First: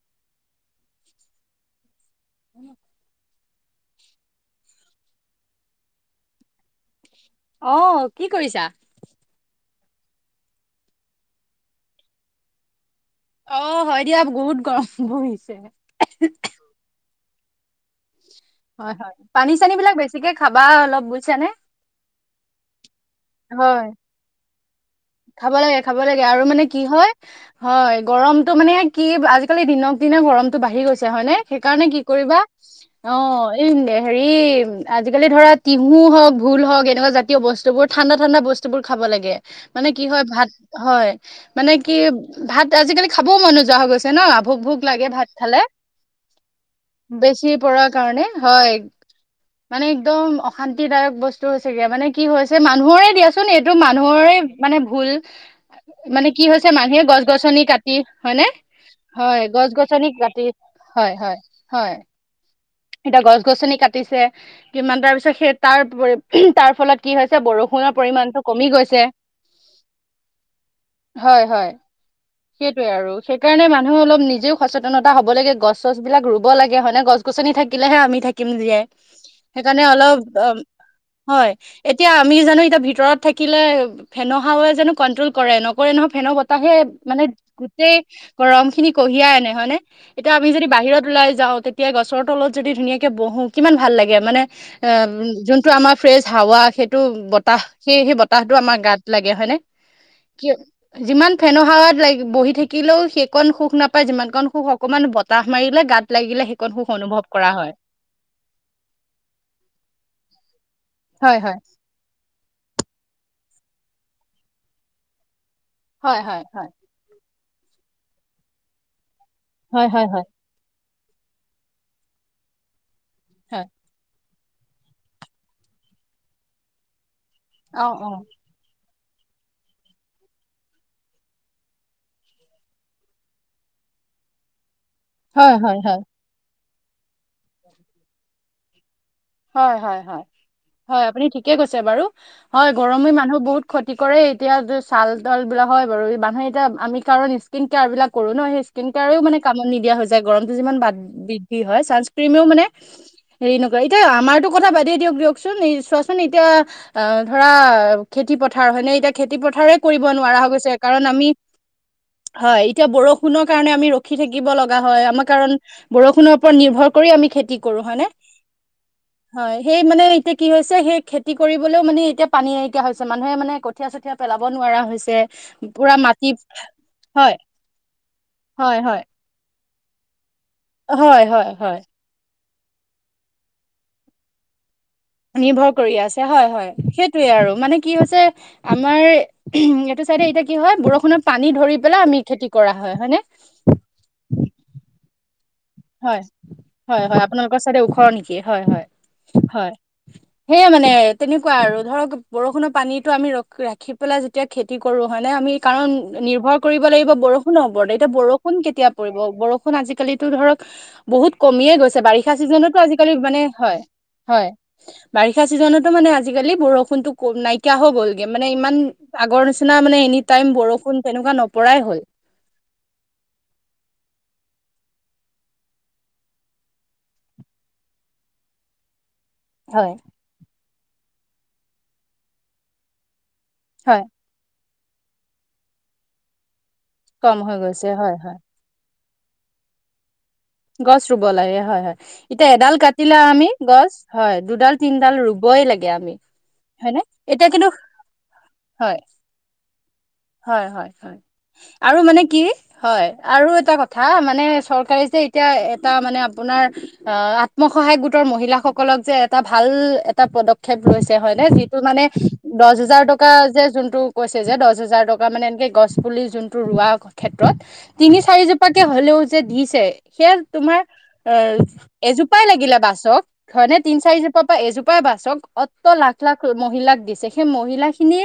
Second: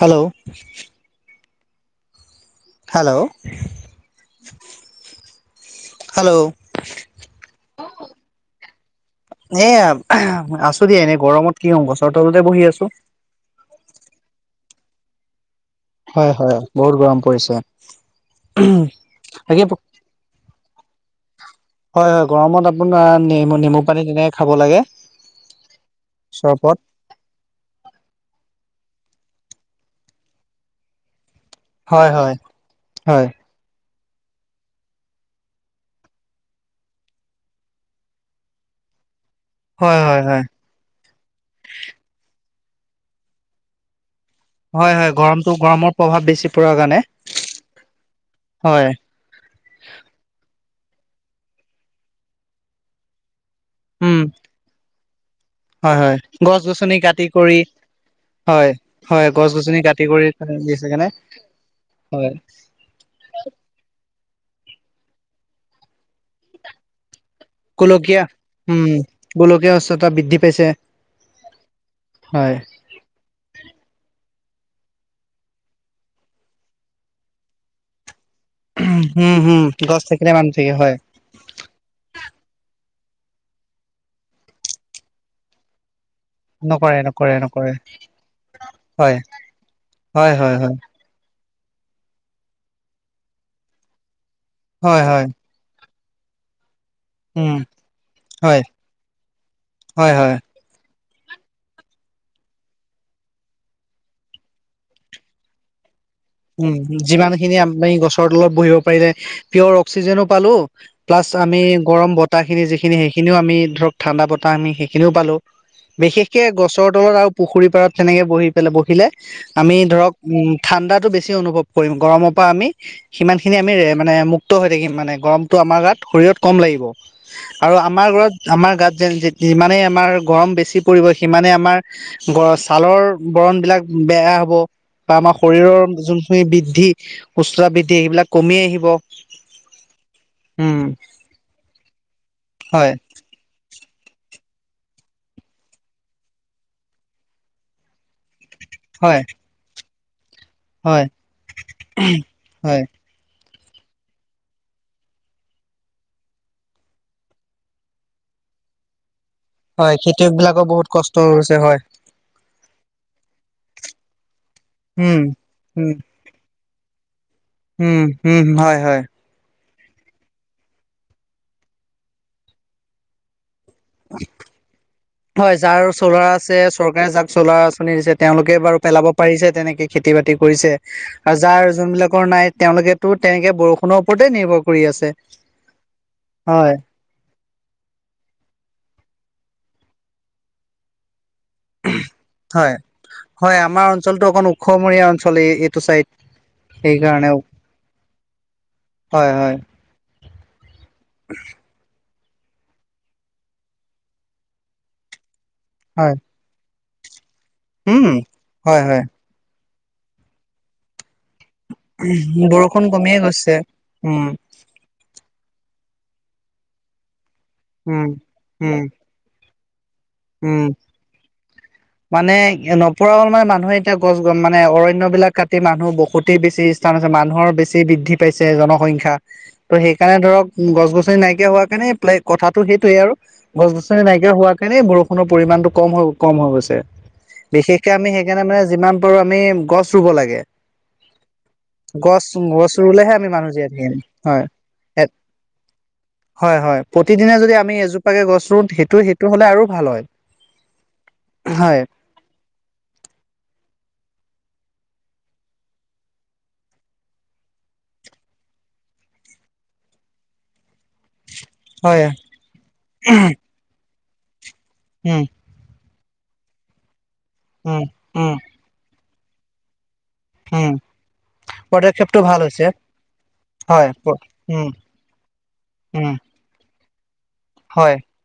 Hello, উম, hello, hello, অ, কি কৰিছা? এয়া আছো দিয়া এনেই গৰমত কি হম, গছৰ তলতে বহি আছো। অ, হয় দিয়া বহুত গৰম পৰিছে। হয় হয় বহুত গৰম পৰিছে। হয় হয় পানী বাকী চানী বিলাক বেছিকে খাবা অলপ বুজছানে। হয় হয় গৰমত আপোনাৰ নেমু নেমু পানী তেনেকে খাব লাগে। খাব লাগে খাব লাগে আৰু মানে চৰবত কি হয়। হয় গৰমতটো মানে কি আজিকালি দিনক দিনে গৰমতটো বাঢ়ি গৈছে হয় নে। সেইকাৰণে কি হয় হয় কৰিবা অ, হয় এ হেৰি। আজিকালি ধৰা তিহু হওক ভোুল হওক এনেকুৱা জাতীয় বস্তু বোৰ ঠাণ্ডা ঠাণ্ডা বস্তু বোৰ খাব লাগে। মানে কি হয় ভাত হয় মানে কি ভাত আজিকালি খাবও মন যোৱা হৈ গৈছে। ন, ভোক ভোক হয় লাগে হয় ভাত গৰমটো খালে গৰমৰ প্ৰভাৱ বেছি পৰাৰ কাৰণে বেছি পৰাৰ কাৰণে হয়। মানে একদম অশান্তিদায়ক বস্তু হৈছেগে মানে কি হৈছে মানুহৰে দিয়া। চোন এইটো উম মানুহৰে মানে ভুল। হয় হয় মানে কি গছ হৈছে গছনি মানুহে গছ কাটি কৰি গছনি কাটি হয়নে হয় হয় গছ কাটি গছনি কৰি কি। দিছে কাৰণে হয় হয় হয়। এতিয়া গছ গছনি কাটিছে কিমান তাৰ পিছত সেই তাৰ তাৰ ফলত কি হৈছে বৰষুণৰ গোলকীয়া পৰিমণটো কমি উম গৈছে। গোলকীয় উষ্ণতা বৃদ্ধি পাইছে। হয় হয় হয় সেই আৰু সেইকাৰণে মানুহ অলপ নিজেও সচেতনতা হ'ব লাগে গছ গছ বিলাক ৰুব লাগে হয় ননে গছ। গছনি থাকিলেহে আমি থাকিম জাই হম হম সেইকাৰণে গছ অলপ থাকিলে অ, মানুহ থাকে হয় হয়, এতিয়া আমি জানো এতিয়া ভিতৰত থাকিলে। ফেনো খাৱে জনো কন্ট্ৰল কৰে নকৰে নহয় ফেন তাহে নকৰে মানে নকৰে নকৰে গোটেই গৰম খিনি হয় কঢ়িয়াই আনে হয় নে হয় এতিয়া আমি হয় যদি হয় বাহিৰত লাই যাওঁ তেতিয়া গছৰ তলত যদি ধুনীয়াকে বহো কিমান ভাল লাগে মানে হয় হয় অ, টো আমাৰ ফ্ৰেচ হাৱা সেইটো উম বতাহ সেই সেই বতাহতটো হয় আমাৰ গাত লাগে হয় ন, হয় হয় [inaudible] যিমান ফেনৰ হাৱাত লাগি বহি থাকিলেও সেইকণ সুখ নাপায় যিমানকণ সুখ অকণমান বতাহ মাৰিলে গাত লাগিলে সেইকণ উম, সুখ অনুভৱ যিমান কৰা খিনি হয় আমাৰ গছ পাৰিলে পিঅৰ অক্সিজেনোও পালো প্লাছ হয় হয় আমি গৰম বতাহিনি যিখিনি সেইখিনিওম ধৰক ঠাণ্ডা বতাহ সেইখিনিও পালোঁ। হয় বিশেষকে হয় হয় গছৰ তলত আৰু পুখুৰী পাৰত তেনেকে বহি পেলাই বহিলে। আমি হয় হয় ধৰক হয় উম ঠাণ্ডাতটো বেছি অনুভৱ কৰিম গৰমৰ পৰা আমি সিমানখিনি হয় আমি। মানে মুক্ত হৈ থাকিম মানে গৰমটো আমাৰ গাত শৰীৰত কম লাগিব আৰু অ আমাৰ অ ঘৰত। আমাৰ গাত যেন যিমানে আমাৰ গৰম বেছি পৰিব সিমানে আমাৰ। ছালৰ বৰণ বিলাক বেয়া হ'ব। বা আমাৰ হয় হয় শৰীৰৰ হয় যোনখিনি বৃদ্ধি সুস্থতা বৃদ্ধি সেইবিলাক কমি আহিব। হয় হয় হয় উম হয় আপুনি ঠিকে কৈছে বাৰু, হয় গৰমে মানুহ বহুত ক্ষতি কৰে এতিয়া য চাল তল বিলাক হয় বাৰু মানুহে এতিয়া আমি কাৰণ স্কিন কেয়াৰ বিলাক কৰো ন সেই। স্কিন কেয়াৰেও হয় মানে কামত নিদিয়া হৈ যায় গৰমটো যিমান বাদ হয় বৃদ্ধি হয় ছানস্ক্ৰ্ৰীমেও মানে। হয় হেৰি নকৰে এতিয়া আমাৰতো কথা বাদেই দিয়ক দিয়কচোন চোৱাচোন এতিয়া অ ধৰা খেতি পথাৰ হয় নে এতিয়া খেতি পথাৰ হয় কৰিব খেতিয়ক নোৱাৰা হৈ বিলাকৰ গৈছে বহুত কাৰণ কষ্ট আমি হৈছে হয় হয় এতিয়া বৰষুণৰ কাৰণে আমি ৰখি থাকিব লগ লগা হয় উম আমাৰ কাৰণ উম বৰষুণৰ ওপৰত নিৰ্ভৰ কৰি আমি খেতি কৰো উম হয়নে উম হয় হয় হয় সেই মানে এতিয়া কি হৈছে সেই খেতি কৰিবলেও মানে এতিয়া পানী নৰিিয়া হৈছে মানুহে মানে কঠীয়া চঠীয়া পেলাব নোৱাৰা হৈছে হয় যাৰ পুৰা চলাৰ মাটি আছে চৰকাৰে যাক হয় চলাৰ আঁচনি দিছে তেওঁলোকে হয় বাৰু হয় পেলাব পাৰিছে তেনেকে খেতি বাতি কৰিছে হয় আৰু হয় যাৰ হয় যোনবিলাক নাই তেওঁলোকেতো তেনেকে বৰষুণৰ ওপৰতে নিৰ্ভৰ কৰি আছে নিৰ্ভৰ কৰি আছে হয় হয় সেই সয়ে আৰু মানে কি হৈছে আমাৰ উ এইটো চাইডে এতিয়া কি হয় বৰষুণত পানী ধৰি পলে আমি খেতি কৰা হয় নে হয় আমাৰ অঞ্চলতটো অকণ ওখমৰীয়া অঞ্চল এইটো চাইড হয় হয় হয় সেইকাৰণে আপোনালোকৰ চাইড ওখ নেকি হয় হয় হয় সেয়ে মানে তেনেকুৱা আৰু ধৰক বৰষুণৰ পানীতো আমি ৰ ৰাখি পেলাই যেতিয়া খেতি কৰো হয় নে আমি কাৰণ হয় নিৰ্ভৰ কৰিব লাগিব বৰষুণৰ ওৰত উম এতিয়া বৰষুণ হয় কেতিয়া হয় পৰিব বৰষুণ আজিকালিতো ধৰক বহুত কমিয়ে গৈছে বাৰিষা চিজনতো বৰষুণ আজিকালি কমিয়ে মানে গৈছে হয় উম হয় বাৰিষা চিজনতো মানে আজিকালি বৰষুণতো ক নাইকিয়া হৈ উম গ'লগে মানে উম ইমান আগৰ নিচিনা মানে এনি টাইম উম বৰষুণ তেনেকুৱা নপৰাই হ'ল মানে ন ফপৰাল মে মানুহে এতিয়া গছ গছ মানে অৰণ্যবিলাক কাটি মানুহ বহুতেই বেছি স্থান আছে মানুহৰ বেছি বৃদ্ধি পাইছে জনসংখ্যা ত' হয় সেইকাৰণে ধৰক গছ গছনি নাইকিয়া হোৱা কাৰণে পাই কথাটো সেইটয়ে আৰু গছ হয় গছনি নাইকিয়া হোৱা কাৰণেই বৰষুণৰ পৰিমাণটো কম হৈ কম হৈ গৈছে কম হৈ গৈছে বিশেষকে আমি হয় হয় সেইকাৰণে মানে যিমান পাৰো আমি গছ ৰুব লাগে গছ ৰুব লাগে হয় হয় গছ এতিয়া গছ এডাল ৰুলেহে কাটিলা আমি মানুহ জীয়াই গছ থাকিম হয় দুডাল তিনডাল ৰুবই লাগে আমি হয় হয় হয়নে? প্ৰতিদিনে এতিয়া যদি কিন্তু আমি এজোপাকে গছ ৰুওঁ হয়, সেইটো সেইটো হ'লে আৰু ভাল হয় হয় হয় হয় হয় আৰু মানে কি হয় আৰু এটা কথা মানে চৰকাৰে যে এতিয়া এটা মানে আপোনাৰ অ আত্মসহায় গোটৰ মহিলাসকলক যে এটা ভাল এটা প েপ লৈছে হয়নে যিটো মানে হয় দহ হাজাৰ টকা যে যোনটো কৈ যে দহ হাজাৰ উম টকা মানে একে গছ প যোনটো ৰ ক্ষেত্ৰ উম উম তিনিাৰ প পাকে হ'লেও যে দিছে সেয়া উম তোমাৰ অ পদক্ষেপটো ভাল এজোপাই হৈছে লাগিলে বাছক ধৰনেে হয় তিন চাৰিজোপাৰ পৰা উম এজোপাই বাছক অত উম লাখ লাখ মহিলাক দিছে সেই মহিলা হয় খিনি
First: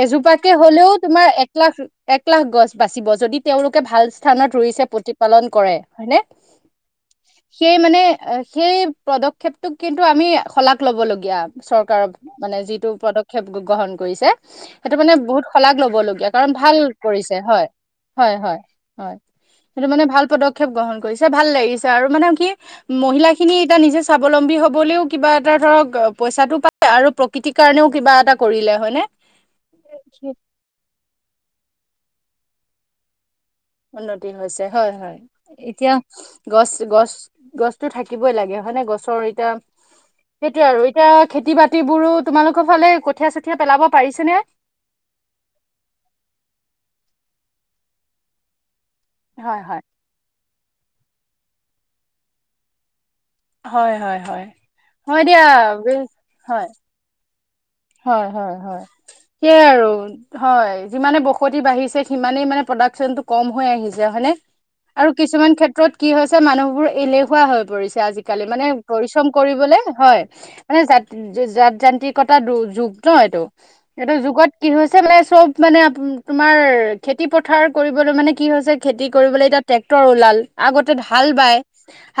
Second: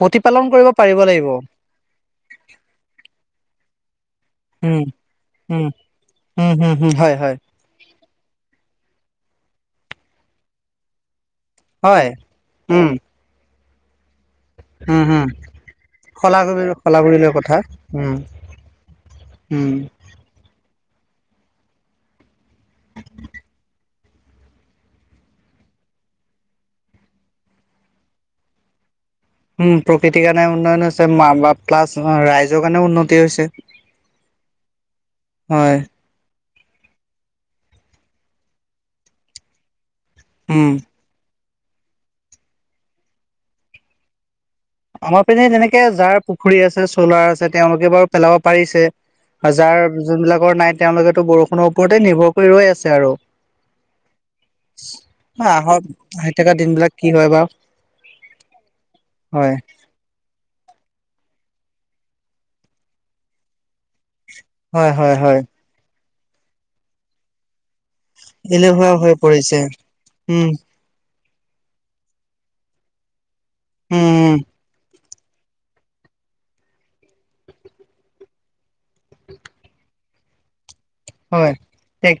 প্ৰতিপালন এজোপাকে কৰিব হলেও পাৰিব তোমাৰ লাগিব এক লাখ এক লাখ গছ বাচিব যদি তেওঁলোকে ভাল স্থানত উম ৰুইছে প্ৰতিপালন উম কৰে হয়নে? উম হুম হুম হয় হয় সেই মানে সেই পদক্ষেপটোক কিন্তু আমি শলাগ লব লগগীয়া হয় চৰকাৰৰ মানে উম যিটো পদক্ষেপ গ্ৰহণ কৰিছে সেইটো উম মানে হম বহুত শলাগ ল'ব লগগীয়া কাৰণ শলাগৰি ভাল শলাগৰি লৈ কৰিছে কথা হয় উম হয় হয় হয় উম সেইটো মানে ভাল পদক্ষেপ গ্ৰহণ কৰিছে ভাল লাগিছে আৰু মানে কি মহিলা খিনি এতিয়া নিজে স্বাৱলম্বী হবলেও কিবা এটা ধৰক পইচাটো পায় আৰু প্ৰকৃতিৰ কাৰণেও কিবা এটা কৰিলে হয়নে উম প্ৰকৃতিৰ কাৰণে উন্নয়ন হৈছে প্লাছ ৰাইজৰ কাৰণে উন্নতি হৈছে উন্নতি হৈছে হয় হয় হয় এতিয়া গছ গছ গছতো থাকিবই লাগে হয় নে গছৰ এতিয়া সেইটোয়ে উম আৰু এতিয়া খেতি বাতি বোৰো তোমালোকৰ ফালে কঠীয়া চঠীয়া পেলাব পাৰিছে নে আমাৰ পিনে তেনেকে যাৰ পুখুৰী আছে চ'লাৰ আছে তেওঁলোকে বাৰু পেলাব পাৰিছে। হয় যাৰ হয় যোনবিলাকৰ নাই তেওঁলোকেতো বৰষুণৰ ওপৰতে নিৰ্ভৰ কৰি ৰৈ আছে আৰু হয় হয় হয় হয় দিয়া বে- আহক আহি থকা হয় দিন বিলাক কি হয় বাৰু হয়, হয়, হয় হয় সেইয়াই আৰু হয় যিমানে বসতি বাঢ়িছে সিমানেই মানে প্ৰডাকচনটো কম হৈ আহিছে হয়নে। হয় আৰু হয় হয় কিছুমান ক্ষেত্ৰত কি হৈছে মানুহবোৰ এলেহুৱা হৈ পৰিছে। আজিকালি মানে এলেহুৱা হৈ পৰিশ্ৰম পৰিছে কৰিবলে হয় উম মানে যা যান্ত্ৰিকতা যুগ ন এইটো এইটো উম যুগত কি হৈছে মানে চব মানে তোমাৰ খেতি পথাৰ কৰিবলৈ মানে কি হৈছে খেতি কৰিবলৈ এতিয়া ট্ৰেক্টৰ ওলাল আগতে হাল হয় বাই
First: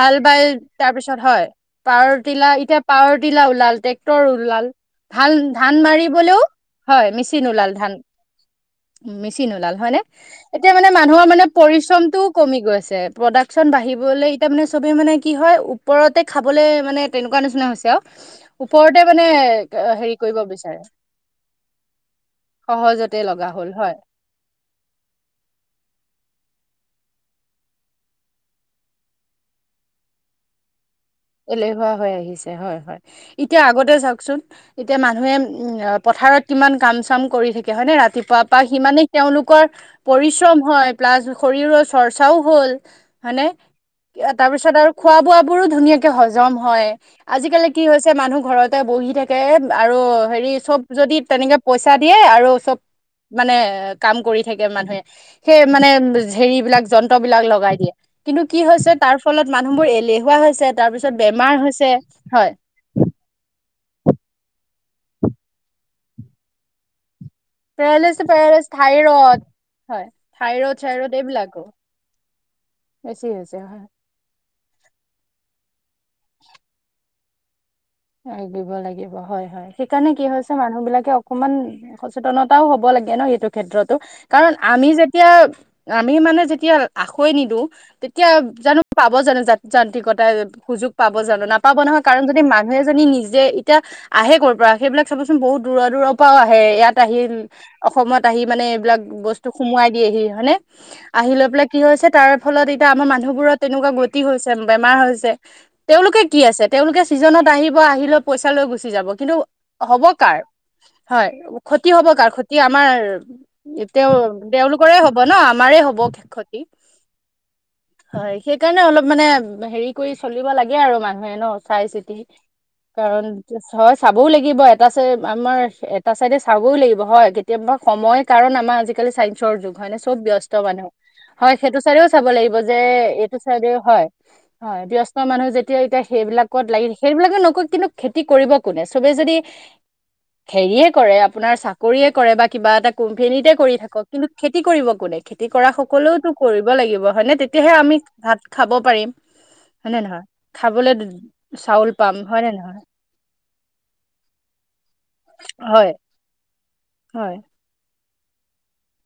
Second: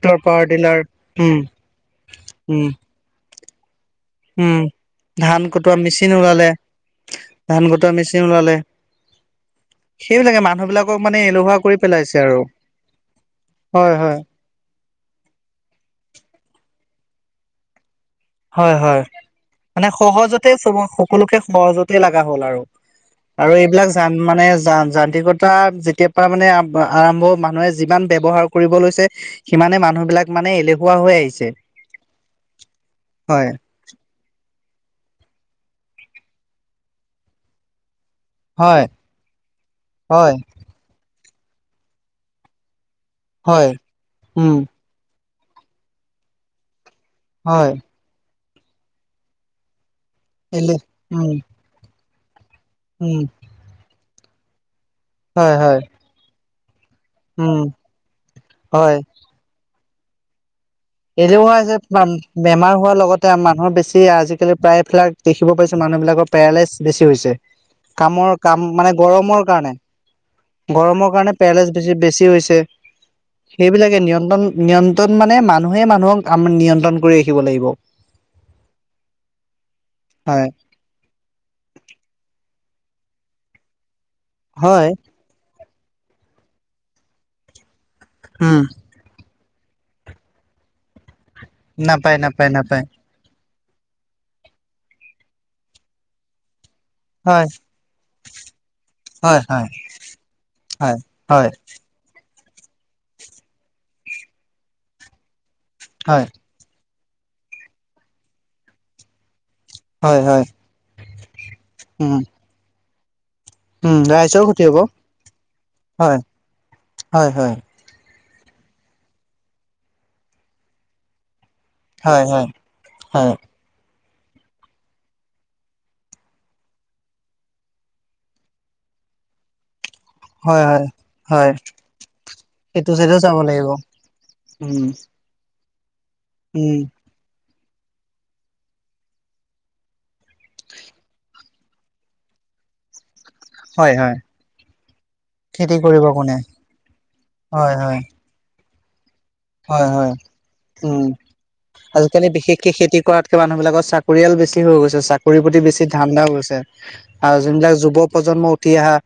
হাল বাই পাৱাৰ টিলাৰ তাৰপিছত উম হয় পাৰ তিলা উম এতিয়া পাৱাৰ টিলা ওলাল ট্ৰেক্টৰ উম ওলাল ধান, ধান কটোৱা মেচিন মাৰিবলৈও ওলালে হয় মেচিন ওলাল কটোৱা ধান মেচিন ওলালে মেচিন ওলাল হয় নে সেইবিলাকে মানুহ এতিয়া মানে বিলাকক মানুহৰ মানে এলেহুৱা কৰি পেলাইছে পৰিশ্ৰমটোও আৰু কমি গৈছে। প্ৰডাকশ্যন হয় হয় বাঢ়িবলৈ এতিয়া মানে চবেই মানে কি হয় ওপৰতে খাবলৈ মানে তেনেকুৱা নিচিনা হৈছে আৰু হয় হয় ওপৰতে মানে মানে হেৰি কৰিব সহজতে চ বিচাৰে সকলোকে সহজতে লগা হ'ল আৰু সহজতে লগা আৰু হ'ল এইবিলাক হয় জান মানে য যান্ত্ৰিকতা যেতিয়াৰ পৰা মানে আৰম্ভ মানুহে যিমান ব্যৱহাৰ কৰিব লৈছে সিমানে মানুহ বিলাক মানে এলেহুৱা হৈ আহিছে। এলেহুৱা হৈ আহিছে হয়, হয় এতিয়া আগতে চাওকচোন এতিয়া মানুহে উ পথাৰত কিমান কাম চাম কৰি থাকে হয়নে ৰাতিপুৱা বা হয় সিমানে তেওঁলোকৰ হয় পৰিশ্ৰম হয় প্লাছ শৰীৰৰ চৰ্চাও হল হয়নে হয় তাৰ উম পিছত আৰু খোৱা বোৱ বোৰো ধুনীয়াকে হজম হয় আজিকালি হয় কি পছে মানুহ ঘৰতে বহি থাকে আৰু হেৰি এলে চব যদি উম তেনেকে পইচা দিয়ে আৰু চব উম। মানে কাম কৰি থাকে মানে হয় সেই হয় মানে হেৰি বিলাক যন্ত্ৰ বিলাক উম লগাই দিয়ে কিন্তু কি হৈছে হয় তাৰ ফলত মানুহবোৰ এলেহুৱা হৈছে তাৰ পিছত বেমাৰ এলেহুৱা হৈছে যে হয়। বেমাৰ হ হোৱাৰ লগতে মানুহৰ বেছি আজিকালি প্ৰায়বিলাক দেখিব পাইছো মানুহবিলাকৰ পেৰালাইচ বেছি হৈছে পেৰালাইচিছ কামৰ পেৰালাইচিছ কাম মানে থাইৰড গৰমৰ কাৰণে হয় থাইৰড গৰমৰ চাইৰড কাৰণে এইবিলাকো পেৰেলেছ বেছি বেছি হৈছে বেছি হৈছে হয়। সেইবিলাকে নিয়ন্ত্ৰণ নিয়ন্ত্ৰণ মানে মানুহে মানুহক আম নিয়ন্ত্ৰণ কৰি ৰাখিব লাগিব। এ দিব লাগিব হয়, হয় সেইকাৰণে কি হয় হৈছে মানুহ বিলাকে অকণমান সচেতনতাও হ'ব লাগে ন এইটো ক্ষেত্ৰতো কাৰণ আমি হয় যে এতিয়া আমি মানে যেতিয়া আখৈ নিদিওঁ তেতিয়া উম জানো পাব জানো যা যান্ত্ৰিকতাৰ সুযোগ পাব জানো নাপাব নহয় নাপায় কাৰণ যদি নাপায় মাক নাপায় আপুনি নিজে এতিয়া আহে কৰ'ৰ পৰা সেইবিলাক চাবচোন বহুত দূৰ দূৰৰ পৰাও আহে ইয়াত আহি হয় অসমত আহি মানে এইবিলাক হয় বস্তু হয় সোমোৱাই দিয়েহি হয়নে হয় আহি লৈ হয় পেলাই কি হৈছে তাৰ ফলত এতিয়া আমাৰ মানুহবোৰত তেনেকুৱা গতি হৈছে বেমাৰ হৈছে তেওঁলোকে হয় কি আছে তেওঁলোকে ছিজনত আহিব আহিলৈ পইচা লৈ গুচি যাব কিন্তু হ'ব হয় কাৰ, হয় হয় ক্ষতি হ'ব উম কাৰ, ক্ষতি আমাৰ উম তেওঁ ৰাইজৰ ক্ষতি তেওঁলোকৰে হ'ব ন আমাৰে হ'ব হয় ক্ষতি হয় হয় হয় সেইকাৰণে অলপ মানে হেৰি কৰি চলিব লাগে আৰু মানুহে ন চাই চিতি হয় হয় কাৰণ হয় হয় চাবও লাগিব এটা চাই আমাৰ এটা চাইডে চাবও লাগিব হয় কেতিয়াবা সময় কাৰণ আমাৰ আজিকালি চাইন্সৰ যুগ হয় নে চব হয় ব্যস্ত হয় মানুহ হয়, সেইটো চাইডেও চাব লাগিব যে সেইটো চাইডো এইটো চাব লাগিব চাইডেও হয়, হয় উম ব্যস্ত মানুহ যেতিয়া এতিয়া সেইবিলাকত উম লাগি সেইবিলাকে নকৈ কিন্তু খেতি কৰিব কোনে চবেই যদি হেৰিয়ে কৰে আপোনাৰ চাকৰিয়ে কৰে বা কিবা এটা কোম্পেনীতে কৰি হয় থাক হয় কিন্তু খেতি কৰিব কোনে খেতি কৰা কৰিব সকলেওতো কোনে কৰিব লাগিব হয় নে তেতিয়াহে আমি ভাত খাব পাৰিম হয় হয়নে হয় নহয়? খাবলৈ চাউল পাম সে হয় নে বিশেষকে নহয় খেতি কৰাতকে মানুহবিলাক চাকৰিয়াল বেছি হৈ গৈছে চাক খৰি প্ৰতি বেছি হয় ধান্দাও গৈছে হয় আৰু যোনবিলাক যুৱ প্ৰজন্ম উঠি অহা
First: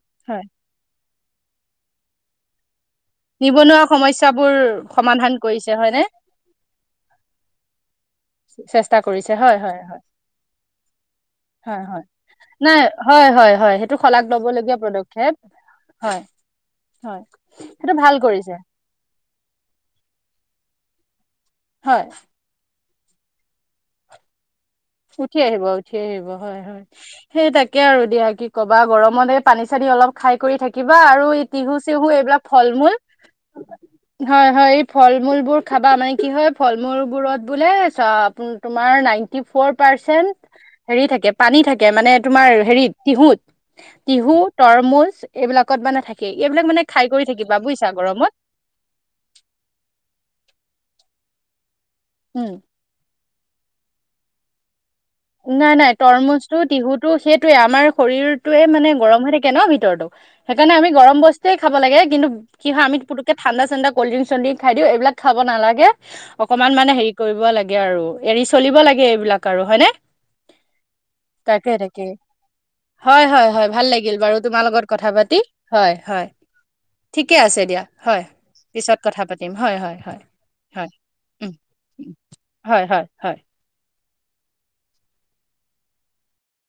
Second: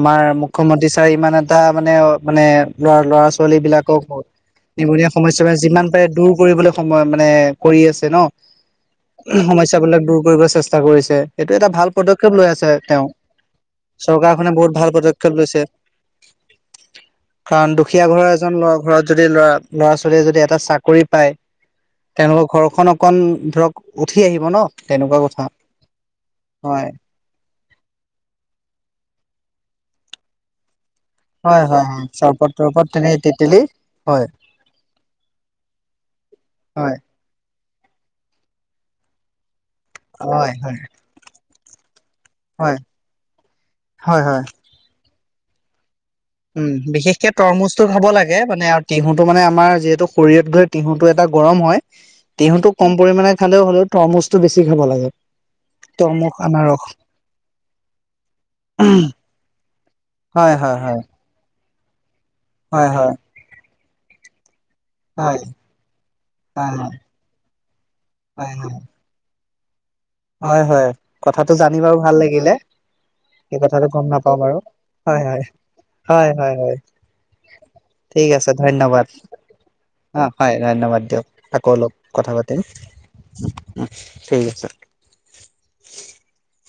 আমাৰ হয় মুখ্য মতি ছাৰ ইমান এটা মানে মানে ল'ৰা ল'ৰা ছোৱালী বিলাকক ক বুৰ নিবনুৱা সমস্যা মানে যিমান পাৰে দূৰ কৰিবলৈ সময় মানে কৰি আছে চেষ্টা কৰিছে ন'। হয় হয় হয় সমস্যাবিলাক দূৰ কৰিব চেষ্টা কৰিছে সেইটো এটা হয় ভাল হয় পদক্ষেপ লৈ আছে নাই তেওঁ। হয় হয় হয় সেইটো শলাগ চৰকাৰখনে লবলগীয়া বহুত ভাল পদক্ষেপ লৈছে। হয় হয়। কাৰণ সেইটো দুখীয়া ভাল ঘৰৰ কৰিছে এজন ল'ৰা ঘৰত যদি ল'ৰা ল'ৰা ছোৱালীয়ে যদি এটা চাকৰি পায় হয়। তেওঁলোকৰ ঘৰখন অকণ ধৰক উঠি আহিব ন'। তেনেকুৱা উঠি কথা আহিব, উঠি আহিব, হয় হয়। সেই তাকে আৰু দিয়া, কিকবা গৰমতে পানী চানী অলপ খাই কৰি থাকিবা আৰু হয় তিহু হয় হয় চেহু এইবিলাক চৰবত ফল তৰবত মূল তেনে তেতেলী হয় হয়। এই ফল মূলবোৰ খাবা মানে কি হয় ফল মূলবোৰত বোলে চব তোমাৰ নাইনটি ফৰ পাৰ্চেন হয় হয় হেৰি থাকে পানী থাকে মানে তোমাৰ হয় হেৰিত টিহুত হয় টিহু, হয় তৰমুজ এইবিলাকত মানে থাকে এইবিলাক উম মানে খাই কৰি থাকিবা বুজিছা গৰমত। টিহুটো মানে আমাৰ যিহেতু শৰীৰত গৈ টিহুটো এটা গৰম হয় উম টিহুটোক কম পৰিমাণে খালেও হ'লেও তৰমুজটো বেছি খাব লাগে। নাই নাই তৰমুজ টো টিহুটো সেইটোয়ে আমাৰ শৰীৰটোৱে মানে গৰম হৈ থাকে ন' ভিতৰতো। হয় সেইকাৰণে হয় আমি হয় গৰম বস্তয়ে খাব লাগে কিন্ত কি হয় আমি পুতুকে ঠাণ্ডা চাণ্ডা কল্ড্ৰিং চলডিং খাই দিও এইবিলাক হয় খাব নালাগে অকমান হয় মানে হেৰি কৰিব লাগে আৰু এৰি হয় চলিব লাগে এইবিলাক। কাৰো হয়নে? হয় হয়, কথাটো তাকে জানি বাৰু তাকে ভাল লাগিলে। হয় হয় সি হয় কথাটো ভাল গম লাগিল নাপাও বাৰু তোমাৰ লগত কথা হয়, পাতি হয় হয় হয়। ঠিকে আছে দিয়া হয় ঠিক আছে পিছত ধন্যবাদ। কথা পাতিম হয় হয় অ' হয় ধন্যবাদ দিয়ক। উম আকৌ অলপ কথা পাতিম। উম, হয় হয় হয় উম, ঠিক আছে।